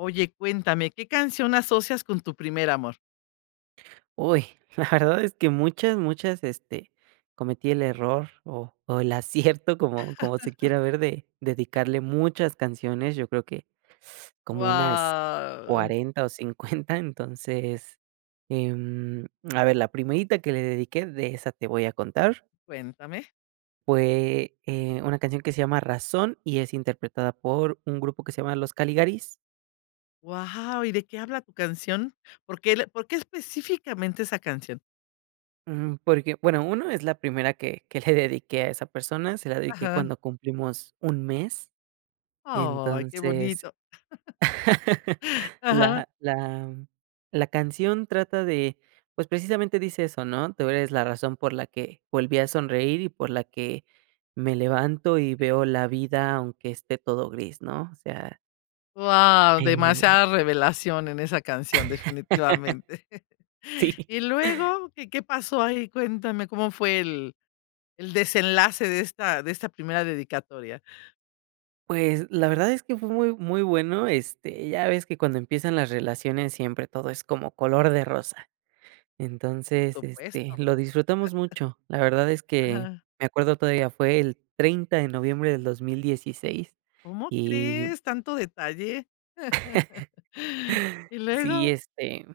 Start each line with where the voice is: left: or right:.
left: Oye, cuéntame, ¿qué canción asocias con tu primer amor?
right: Uy, la verdad es que muchas, muchas este cometí el error o o el acierto como como se quiera ver, de dedicarle muchas canciones. Yo creo que como unas
left: Wao.
right: 40 o 50, entonces, em, a ver, la primerita que le dediqué, de esa te voy a contar.
left: Cuéntame.
right: Fue, eh, una canción que se llama Razón y es interpretada por un grupo que se llama Los Caligaris.
left: Wao, ¿y de qué habla tu canción? ¿Por qué el por qué específicamente esa canción?
right: Ujú, porque, bueno, uno, es la primera que que le dediqué a esa persona, se la dediqué
left: Ajá.
right: cuando cumplimos un mes.
left: Ay, qué
right: Entonces,
left: bonito, ajá.
right: la la la canción trata de pues precisamente dice eso, ¿no? "Tú eres la razón por la que volví a sonreír y por la que me levanto y veo la vida aunque esté todo gris", ¿no? O sea
left: Wao,
right: Eh.
left: demasiada revelación en esa canción, definitivamente.
right: Sí.
left: ¿Y luego? ¿Qué qué pasó ahí? Cuéntame, ¿cómo fue el el desenlace de esta de esta primera dedicatoria?
right: Pues, la verdad es que fue muy muy bueno, este, ya ves que cuando empiezan las relaciones siempre todo es como color de rosa.
left: Por
right: Entonces, este,
left: supuesto.
right: lo disfrutamos mucho. La verdad es que
left: Ajá.
right: me acuerdo todavía fue el 30, de noviembre del 2016,
left: ¿Cómo
right: y
left: crees, tanto detalle? ¿Y
right: Sí,
left: luego?
right: este,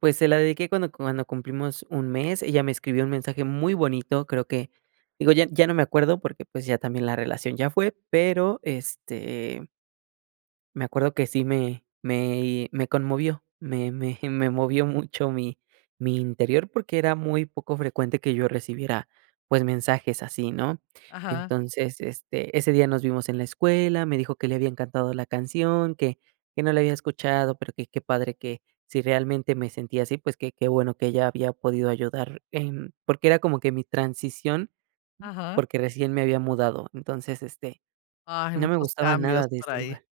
right: pues, se la dedique cuando cuando cumplimos 1, mes, ella me escribió un mensaje muy bonito, creo que, digo, ya ya no me acuerdo, porque, pues ya también la relación ya fue pero este me acuerdo que sí me me conmovió, me me me movió mucho, mi mi interior, porque, era muy poco frecuente que yo recibiera, pues, mensajes así, ¿no?
left: Ajá.
right: Entonces, este, ese día nos vimos en la escuela, me dijo que le había encantado la canción, que que no la había escuchado, pero, que qué padre que si realmente me sentía así, pues, qué qué bueno que ella había podido ayudar en porque, era como que mi transición,
left: Ajá.
right: porque, recién me había mudado. Entonces, este,
left: Ay,
right: no me
left: muchos
right: gustaba
left: cambios
right: nada de
left: por
right: este
left: ahí.
right: lugar.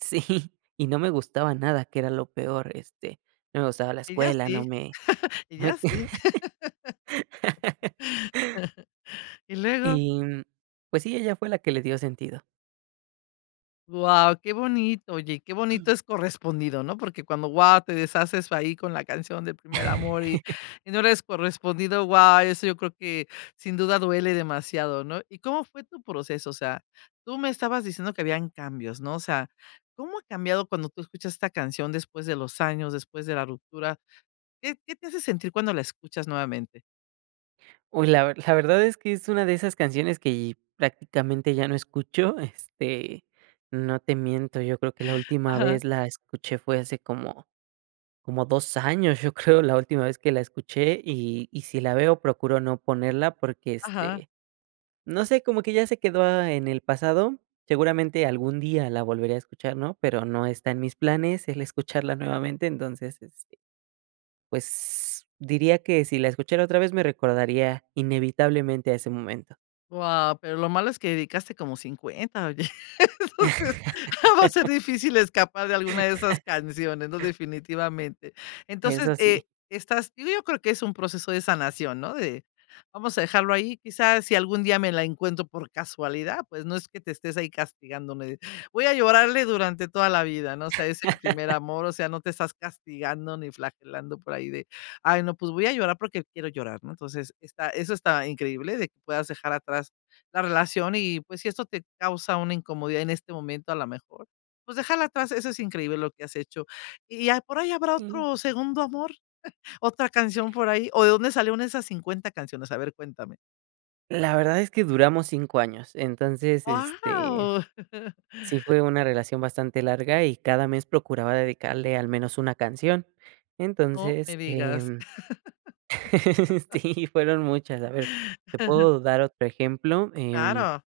right: Sí, y no me gustaba nada que era lo peor, este, no me gustaba la
left: Ella
right: escuela, no
left: sí
right: me no me
left: ella sí. ¿Y luego?
right: Y, mm, pues sí, ella fue la que le dio sentido.
left: Guau, qué bonito. Oye, qué bonito es correspondido, ¿no? Porque cuando, guau, te deshaces ahí con la canción del primer amor y no eres correspondido. Guau, eso yo creo que sin duda duele demasiado, ¿no? ¿Y cómo fue tu proceso? O sea, tú me estabas diciendo que habían cambios, ¿no? O sea, ¿cómo ha cambiado cuando tú escuchas esta canción después de los años, después de la ruptura? ¿Qué qué te hace sentir cuando la escuchas nuevamente?
right: Uy, la ver la verdad es que es una de esas canciones que prácticamente ya no escucho. Este, no te miento, yo creo que la última
left: Ajá.
right: vez la escuché fue hace como como 2 años, yo creo, la última vez que la escuché y y si la veo, procuro no ponerla porque,
left: Ajá.
right: este, no sé, como que ya se quedó en el pasado, seguramente algún día la volvería a escuchar, ¿no?, pero no está en mis planes el escucharla nuevamente, entonces, este, pues, diría que si la escuchara otra vez, me recordaría inevitablemente a ese momento.
left: Guau. Pero lo malo es que dedicaste como 50, oye. Entonces va a ser difícil escapar de alguna de esas canciones, ¿no?, definitivamente. Entonces,
right: Eso sí.
left: eh, estás Yo creo que es un proceso de sanación, ¿no?, de vamos a dejarlo ahí, quizás si algún día me la encuentro por casualidad, pues no es que te estés ahí castigándome. Voy a llorarle durante toda la vida, ¿no?, o sea ese primer amor, o sea, no te estás castigando ni flagelando por ahí de: "Ay, no, pues voy a llorar porque quiero llorar", ¿no? Entonces, está eso está increíble, de que puedas dejar atrás la relación y, pues, si esto te causa una incomodidad en este momento, a la mejor, pues déjala atrás, eso es increíble lo que has hecho. ¿Y ya por ahí habrá
right: Mm.
left: otro segundo amor? ¿Otra canción por ahí? ¿O de dónde salieron esas 50 canciones? A ver, cuéntame.
right: La verdad es que duramos 5 años entonces, este,
left: Guau.
right: sí fue una relación bastante larga y cada mes procuraba dedicarle al menos una canción.
left: No me
right: Entonces,
left: digas.
right: em, sí fueron muchas. A ver, te puedo dar otro ejemplo, em
left: Claro.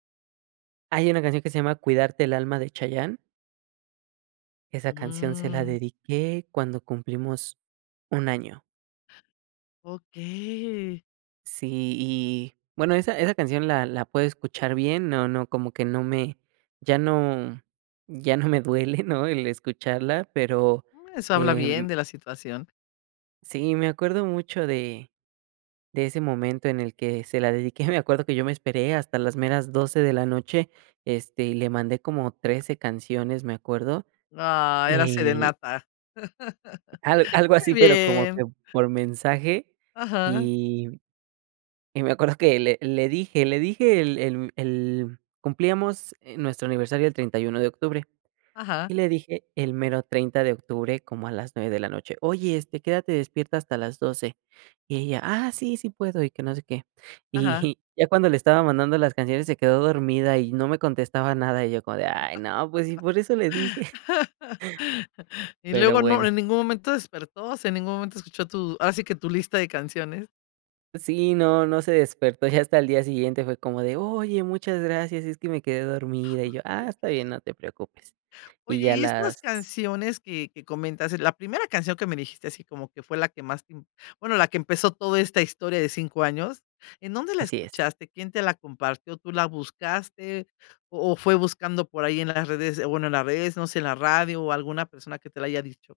right: hay una canción que se llama Cuidarte el alma de Chayanne. Esa canción se la
left: Mm.
right: dediqué cuando cumplimos 1, año.
left: Okey.
right: Sí y bueno esa esa canción la la puedo escuchar bien, no no como que no me ya no ya no me duele, ¿no? El escucharla, pero,
left: Eso habla
right: em
left: bien de la situación.
right: sí me acuerdo mucho de de ese momento en el que se la dediqué, me acuerdo que yo me esperé hasta las meras 12 de la noche, este, y le mandé como 13 canciones, me acuerdo,
left: Ah, era
right: eh
left: serenata.
right: a algo así
left: Muy
right: pero como
left: bien.
right: que por mensaje
left: Ajá.
right: y y me acuerdo que le le dije le dije el el el cumplíamos, eh, nuestro aniversario el 31, de octubre
left: Ajá.
right: y le dije el mero 30 de octubre como a las 9 de la noche. Oye, este, quédate despierta hasta las 12. Y ella: "Ah, sí sí puedo", y que no sé qué.
left: Ajá.
right: Y ya cuando le estaba mandando las canciones se quedó dormida y no me contestaba nada, y yo como de, ay no, pues, si por eso le dije.
left: Y
right: Pero,
left: luego no,
right: bueno.
left: en ningún momento despertó, se en ningún momento escuchó tu ahora sí que tu lista de canciones.
right: Sí, no, no se despertó ya hasta el día siguiente, fue como de: "Oye, muchas gracias, es que me quedé dormida", y yo: "Ah, está bien,
left: Okey.
right: no te preocupes",
left: Oye,
right: y ya
left: ¿y estas
right: las
left: canciones que que comentas?, eh, la primera canción que me dijiste así como que fue la que más te im bueno, la que empezó toda esta historia de 5 años, ¿en dónde la
right: Así es.
left: escuchaste? ¿Quién te la compartió? ¿Tú la buscaste? ¿O o fue buscando por ahí en las redes, bueno, en las redes, no sé, en la radio, o alguna persona que te la haya dicho?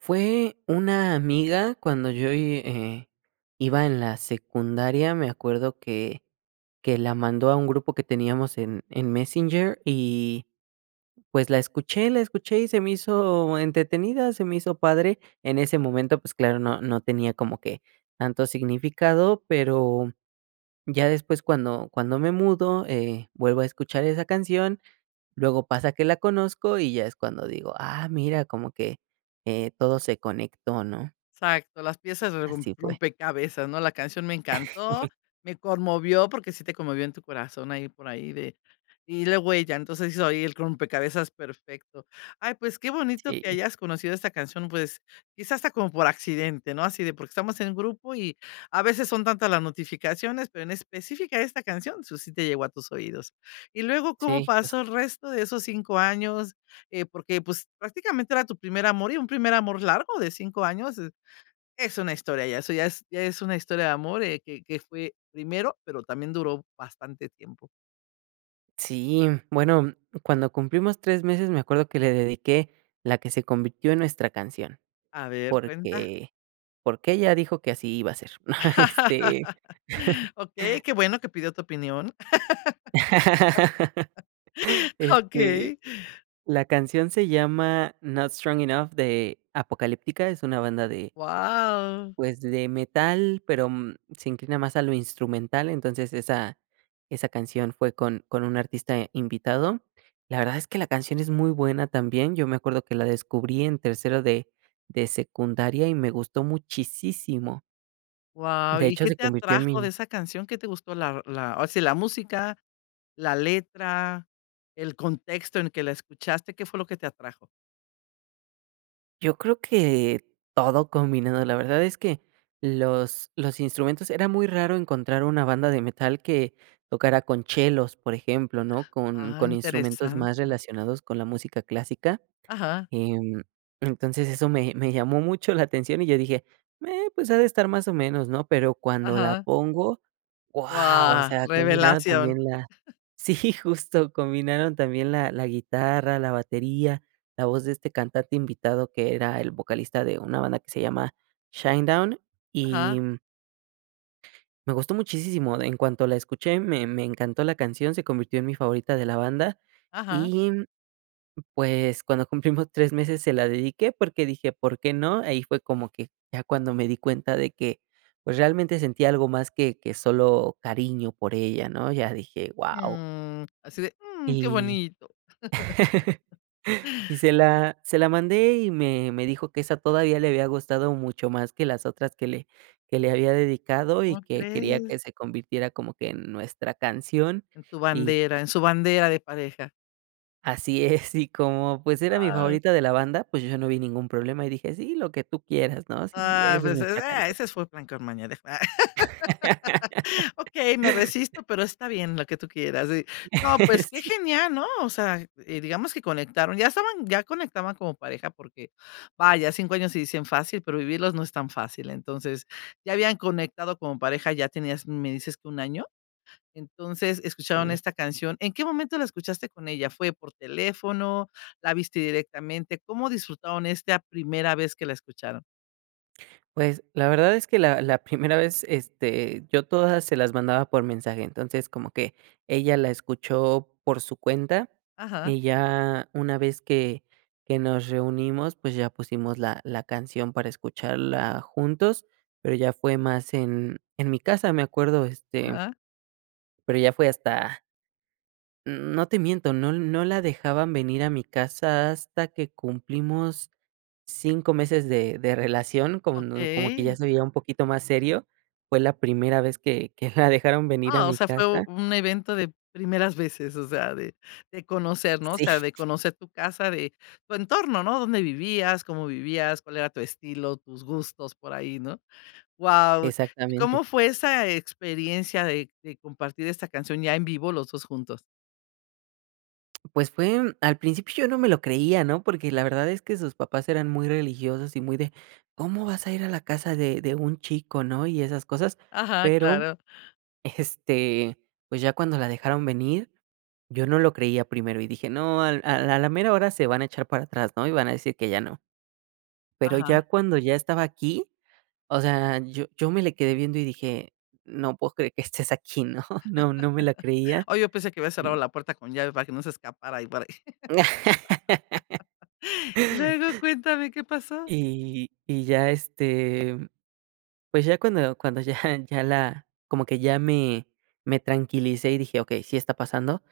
right: Fue una amiga cuando yo y eh, iba en la secundaria, me acuerdo que que la mandó a un grupo que teníamos en en Messenger y, pues, la escuché la escuché y se me hizo entretenida, se me hizo padre. En ese momento, pues, claro, no no tenía como que tanto significado, pero ya después cuando cuando me mudo, eh, vuelvo a escuchar esa canción, luego pasa que la conozco y ya es cuando digo: "Ah, mira, como que, eh, todo se conectó", ¿no?
left: Exacto, las piezas de rom
right: Así fue.
left: rompecabezas, ¿no?, la canción me encantó, me conmovió porque sí te conmovió en tu corazón ahí por ahí de y la huella. Entonces hizo ahí el rompecabezas perfecto. Ay, pues qué bonito que
right: Sí.
left: hayas conocido esta canción, pues quizás hasta como por accidente, no así de porque estamos en grupo y a veces son tantas las notificaciones, pero en específica esta canción, eso sí te llegó a tus oídos. Y luego, ¿cómo
right: Sí, jus
left: pasó el resto de esos 5 años?, eh, porque, pues, prácticamente era tu primer amor y un primer amor largo de 5 años, eh, es una historia ya, eso ya es ya es una historia de amor, eh, que que fue primero, pero también duró bastante tiempo.
right: Sí, bueno, cuando cumplimos 3 meses, me acuerdo que le dediqué la que se convirtió en nuestra canción.
left: A ver, cuenta.
right: Porque, porque ella dijo que así iba a ser, este
left: Okey, qué bueno que pidió tu opinión,
right: Este,
left: okey.
right: la canción se llama "Not Strong Enough" de Apocalyptica, es una banda de
left: Wao.
right: pues, de metal, pero, mm, se inclina más a lo instrumental. Entonces esa esa canción fue con con un artista invitado. La verdad es que la canción es muy buena también, yo me acuerdo que la descubrí en tercero de de secundaria y me gustó muchisísimo.
left: Wao,
right: De
left: ¿y
right: hecho
left: qué
right: se
left: te
right: convirtió en
left: atrajo de
right: mi
left: esa canción? ¿Qué te gustó? La, la, ahora sí, la música, la letra, el contexto en que la escuchaste, ¿qué fue lo que te atrajo?
right: Yo creo que todo combinado. La verdad es que los los instrumentos era muy raro encontrar una banda de metal que tocara con chelos, por ejemplo, ¿no? Con
left: Ah,
right: con instrumentos más
left: interesante.
right: relacionados con la música clásica,
left: Ajá.
right: em, entonces eso me me llamó mucho la atención, y yo dije: "Eh, pues, ha de estar más o menos, ¿no?" Pero, cuando la
left: Ajá.
right: pongo, ¡wao! O
left: Wao,
right: sea combinaron
left: revelación.
right: también la sí justo, combinaron también la la guitarra, la batería, la voz de este cantante invitado que era el vocalista de una banda que se llama Shine Down, y
left: Ajá.
right: mm me gustó muchisísimo. En cuanto la escuché, me me encantó la canción, se convirtió en mi favorita de la banda.
left: Ajá.
right: Y, mm, pues, cuando cumplimos 3 meses se la dedique, porque dije: "¿Por qué no?" Ahí fue como que, ya cuando me di cuenta de que, pues realmente sentía algo más que que solo cariño por ella, ¿no? Ya dije: "wao".
left: Mm, así de mm, qué
right: Y
left: bonito.
right: y se la se la mandé, y me me dijo que esa todavía le había gustado mucho más que las otras que le que le había dedicado, y
left: ¿Cómo
right: que quería
left: crees?
right: que se convirtiera como que en nuestra canción.
left: En tu
right: Y pues
left: bandera, en su bandera de pareja.
right: Así es, y como pues era mi favorita de la banda, pues, yo ya no vi ningún problema, y dije: "Sí, lo que tú quieras, ¿no? Sí,
left: Ah,
right: esa es
left: pues, es,
right: nuestra
left: ah,
right: canción".
left: ese fue plan con maña de fans. "Okey, me resisto, pero está bien, lo que tú quieras". Y, no, pues qué
right: Sí.
left: genial, ¿no? O sea, eh, digamos que conectaron, ya estaban ya conectaban como pareja porque vaya, 5 años se dicen fácil, pero vivirlos no es tan fácil. Entonces ya habían conectado como pareja, ya tenías, me dices que ¿1 año? Entonces, escucharon
right: Sí.
left: esta canción. ¿En qué momento la escuchaste con ella? ¿Fue por teléfono? La viste directamente, ¿como disfrutaron esta primera vez que la escucharon?
right: Pues, la verdad es que la la primera vez, este yo todas se las mandaba por mensaje. Entonces como que ella la escuchó por su cuenta,
left: Ajá.
right: y ya una vez que que nos reunimos, pues, ya pusimos la la canción para escucharla juntos, pero ya fue más en en mi casa, me acuerdo, este
left: Ajá.
right: pero ya fue hasta mm, no te miento, no no la dejaban venir a mi casa hasta hasta que cumplimos 5 meses de de relación, como no como que
left: Okey.
right: ya se veía un poquito más serio. Fue la primera vez que que la dejaron venir a
left: Ah, o
right: mi
left: sea fue u
right: casa.
left: un evento de primeras veces, o sea, de de conocer, ¿no? O
right: Sí.
left: sea, de conocer tu casa, de tu entorno, ¿no? Dónde vivías, cómo vivías, cuál era tu estilo, tus gustos por ahí, ¿no? Guau. ¿Cómo
right: Exactamente.
left: fue esa experiencia de de compartir esta canción ya en vivo los 2 juntos?
right: Pues fue al principio yo no me lo creía ¿no?, porque la verdad es que sus papás eran muy religiosos y muy de: "¿Cómo vas a ir a la casa de de un chico?", ¿no? Y esas cosas
left: Ajá,
right: pero,
left: claro.
right: este, pues ya cuando la dejaron venir yo no lo creía primero y dije: "No al al a la mera hora se van a echar para atrás", ¿no? Y van a decir que ya no. Pero ya
left: Aja.
right: cuando ya estaba aquí o sea yo yo me le quedé viendo y dije: "No puedo creer que estés aquí", ¿no? No no me la creía
left: Ah, yo pensé que habías cerrado
right: y
left: la puerta con llave para que no se escapara ahí por ahí. Luego cuéntame, ¿qué pasó?
right: Y y ya este, pues ya cuando cuando ya ya la como que ya me me tranquilicé y dije: "Okey, sí está pasando",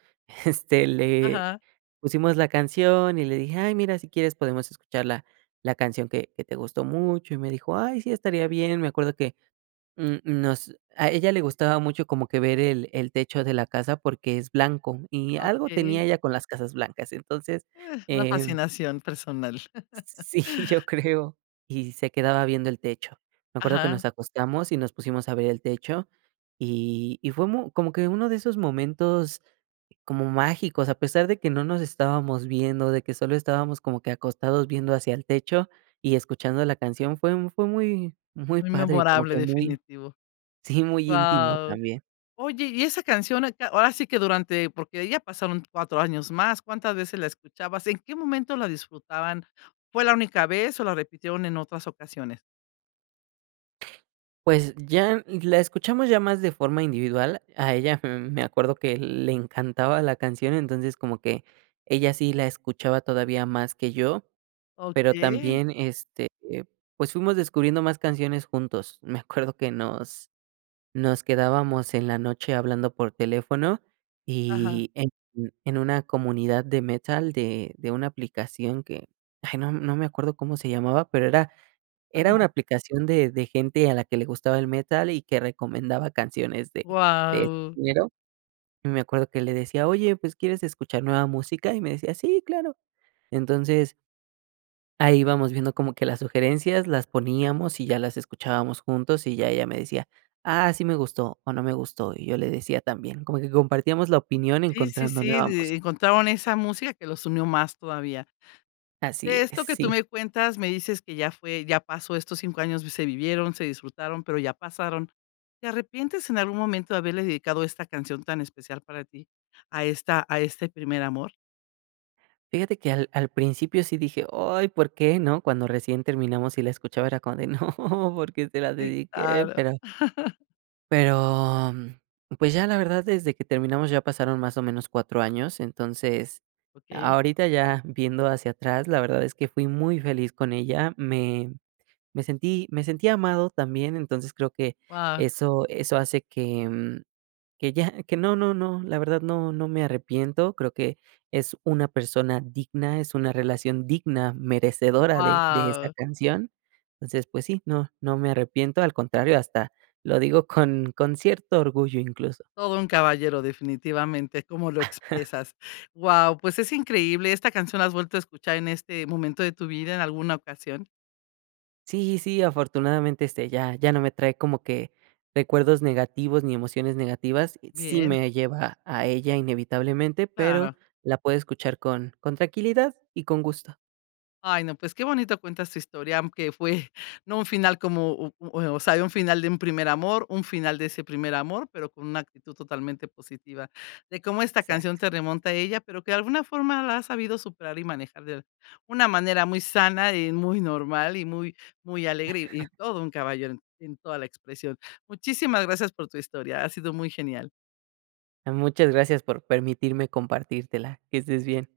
right: este, le
left: Ajá.
right: pusimos la canción y le dije: "Ay mira, si quieres podemos escuchar la la canción que que te gustó mucho". Y me dijo: "Ay, sí, estaría bien". Me acuerdo que, mm, nos a ella le gustaba mucho como que ver el el techo de la casa porque es blanco y
left: Ah,
right: algo
left: okey.
right: tenía ella con las casas blancas. Entonces,
left: Ah, una
right: em
left: fascinación personal.
right: Sí, yo creo. Y se quedaba viendo el techo. Me acuerdo que
left: Aja.
right: nos acostamos y nos pusimos a ver el techo y y fue mu como que uno de esos momentos como mágicos, a pesar de que no nos estábamos viendo, de que solo estábamos como que acostados viendo hacia el techo y escuchando la canción, fue fue muy muy
left: Muy
right: padre, como
left: memorable,
right: que muy
left: definitivo.
right: sí, muy íntimo
left: Guau.
right: también.
left: Oye, ¿y esa canción a qué? Ahora sí que durante porque ahí ya pasaron 4 años más. ¿Cuántas veces la escuchabas? ¿En qué momento la disfrutaban? ¿Fue la única vez o la repitieron en otras ocasiones?
right: Pues ya la escuchamos ya más de forma individual, a ella, mm, me acuerdo que le encantaba la canción, entonces como que ella sí la escuchaba todavía más que yo, pero
left: Okey.
right: también, este, pues, fuimos descubriendo más canciones juntos, me acuerdo que nos nos quedábamos en la noche hablando por teléfono
left: Ajá.
right: y en en una comunidad de metal de de una aplicación que, ay, no no me acuerdo cómo se llamaba pero era era
left: Ajá.
right: una aplicación de de gente a la que le gustaba el metal y que recomendaba canciones de de este
left: Guau.
right: género y me acuerdo que le decía: "Oye pues, ¿quieres escuchar nueva música?", y me decía: "Sí claro", entonces ahí ibamos viendo como que las sugerencias las poníamos y ya las escuchábamos juntos y ya ella me decía: "Ah, sí me gustó o no me gustó", y yo le decía también, como que compartíamos la opinión
left: Sí, sí,
right: encontrando
left: sí,
right: nueva
left: d
right: música.
left: encontraron esa música que los unió más todavía,
right: Así
left: de
right: es,
left: esto que tú
right: sí.
left: me cuentas, me dices que ya fue, ya pasó estos 5 años, v se vivieron, se disfrutaron, pero ya pasaron, ¿te arrepientes en algún momento de haberle dedicado esta canción tan especial para ti a esta a este primer amor?
right: Fíjate que al al principio sí dije: "Ay, ¿por qué?", ¿no?, cuando recién terminamos y la escuchaba era como de, no, ¿por qué se la
left: Sí,
right: dedique?
left: claro.
right: Pero pero, pues ya, la verdad, desde que terminamos ya pasaron más o menos 4, años. Entonces,
left: Okey.
right: ahorita ya, viendo hacia atrás, la verdad es que fui muy feliz con ella. Me me sentí me sentí amado también, entonces creo que,
left: Wao.
right: eso eso hace que, mm, que ya que no no no, la verdad no no me arrepiento, creo que es una persona digna, es una relación digna, merecedora de de esta
left: ¡Wao!
right: canción. Entonces, pues sí, no no me arrepiento, al contrario, hasta lo digo con con cierto orgullo incluso.
left: Todo un caballero definitivamente, cómo lo expresas. Wao, pues, es increíble esta canción, ¿la has vuelto a escuchar en este momento de tu vida en alguna ocasión?
right: Sí, sí, afortunadamente, este, ya ya no me trae como que, recuerdos negativos, ni emociones negativas. Sí
left: Bien.
right: me lleva a ella inevitablemente, pero,
left: Claro.
right: la puedo escuchar con con tranquilidad y con gusto.
left: Ay no, pues, qué bonito cuentas tu historia, aunque fue, no un final comoh uh, o o sea, hay un final de un primer amor, un final de ese primer amor, pero, con una actitud totalmente positiva. De cómo esta canción
right: Exacto.
left: te remonta a ella, pero que de alguna forma la has sabido superar y manejar de una manera muy sana, y muy normal, y muy muy alegre, y y todo un caballero en en toda la expresión. Muchísimas gracias por tu historia. Ha sido muy genial.
right: Muchas gracias por permitirme compartírtela, que estés bien.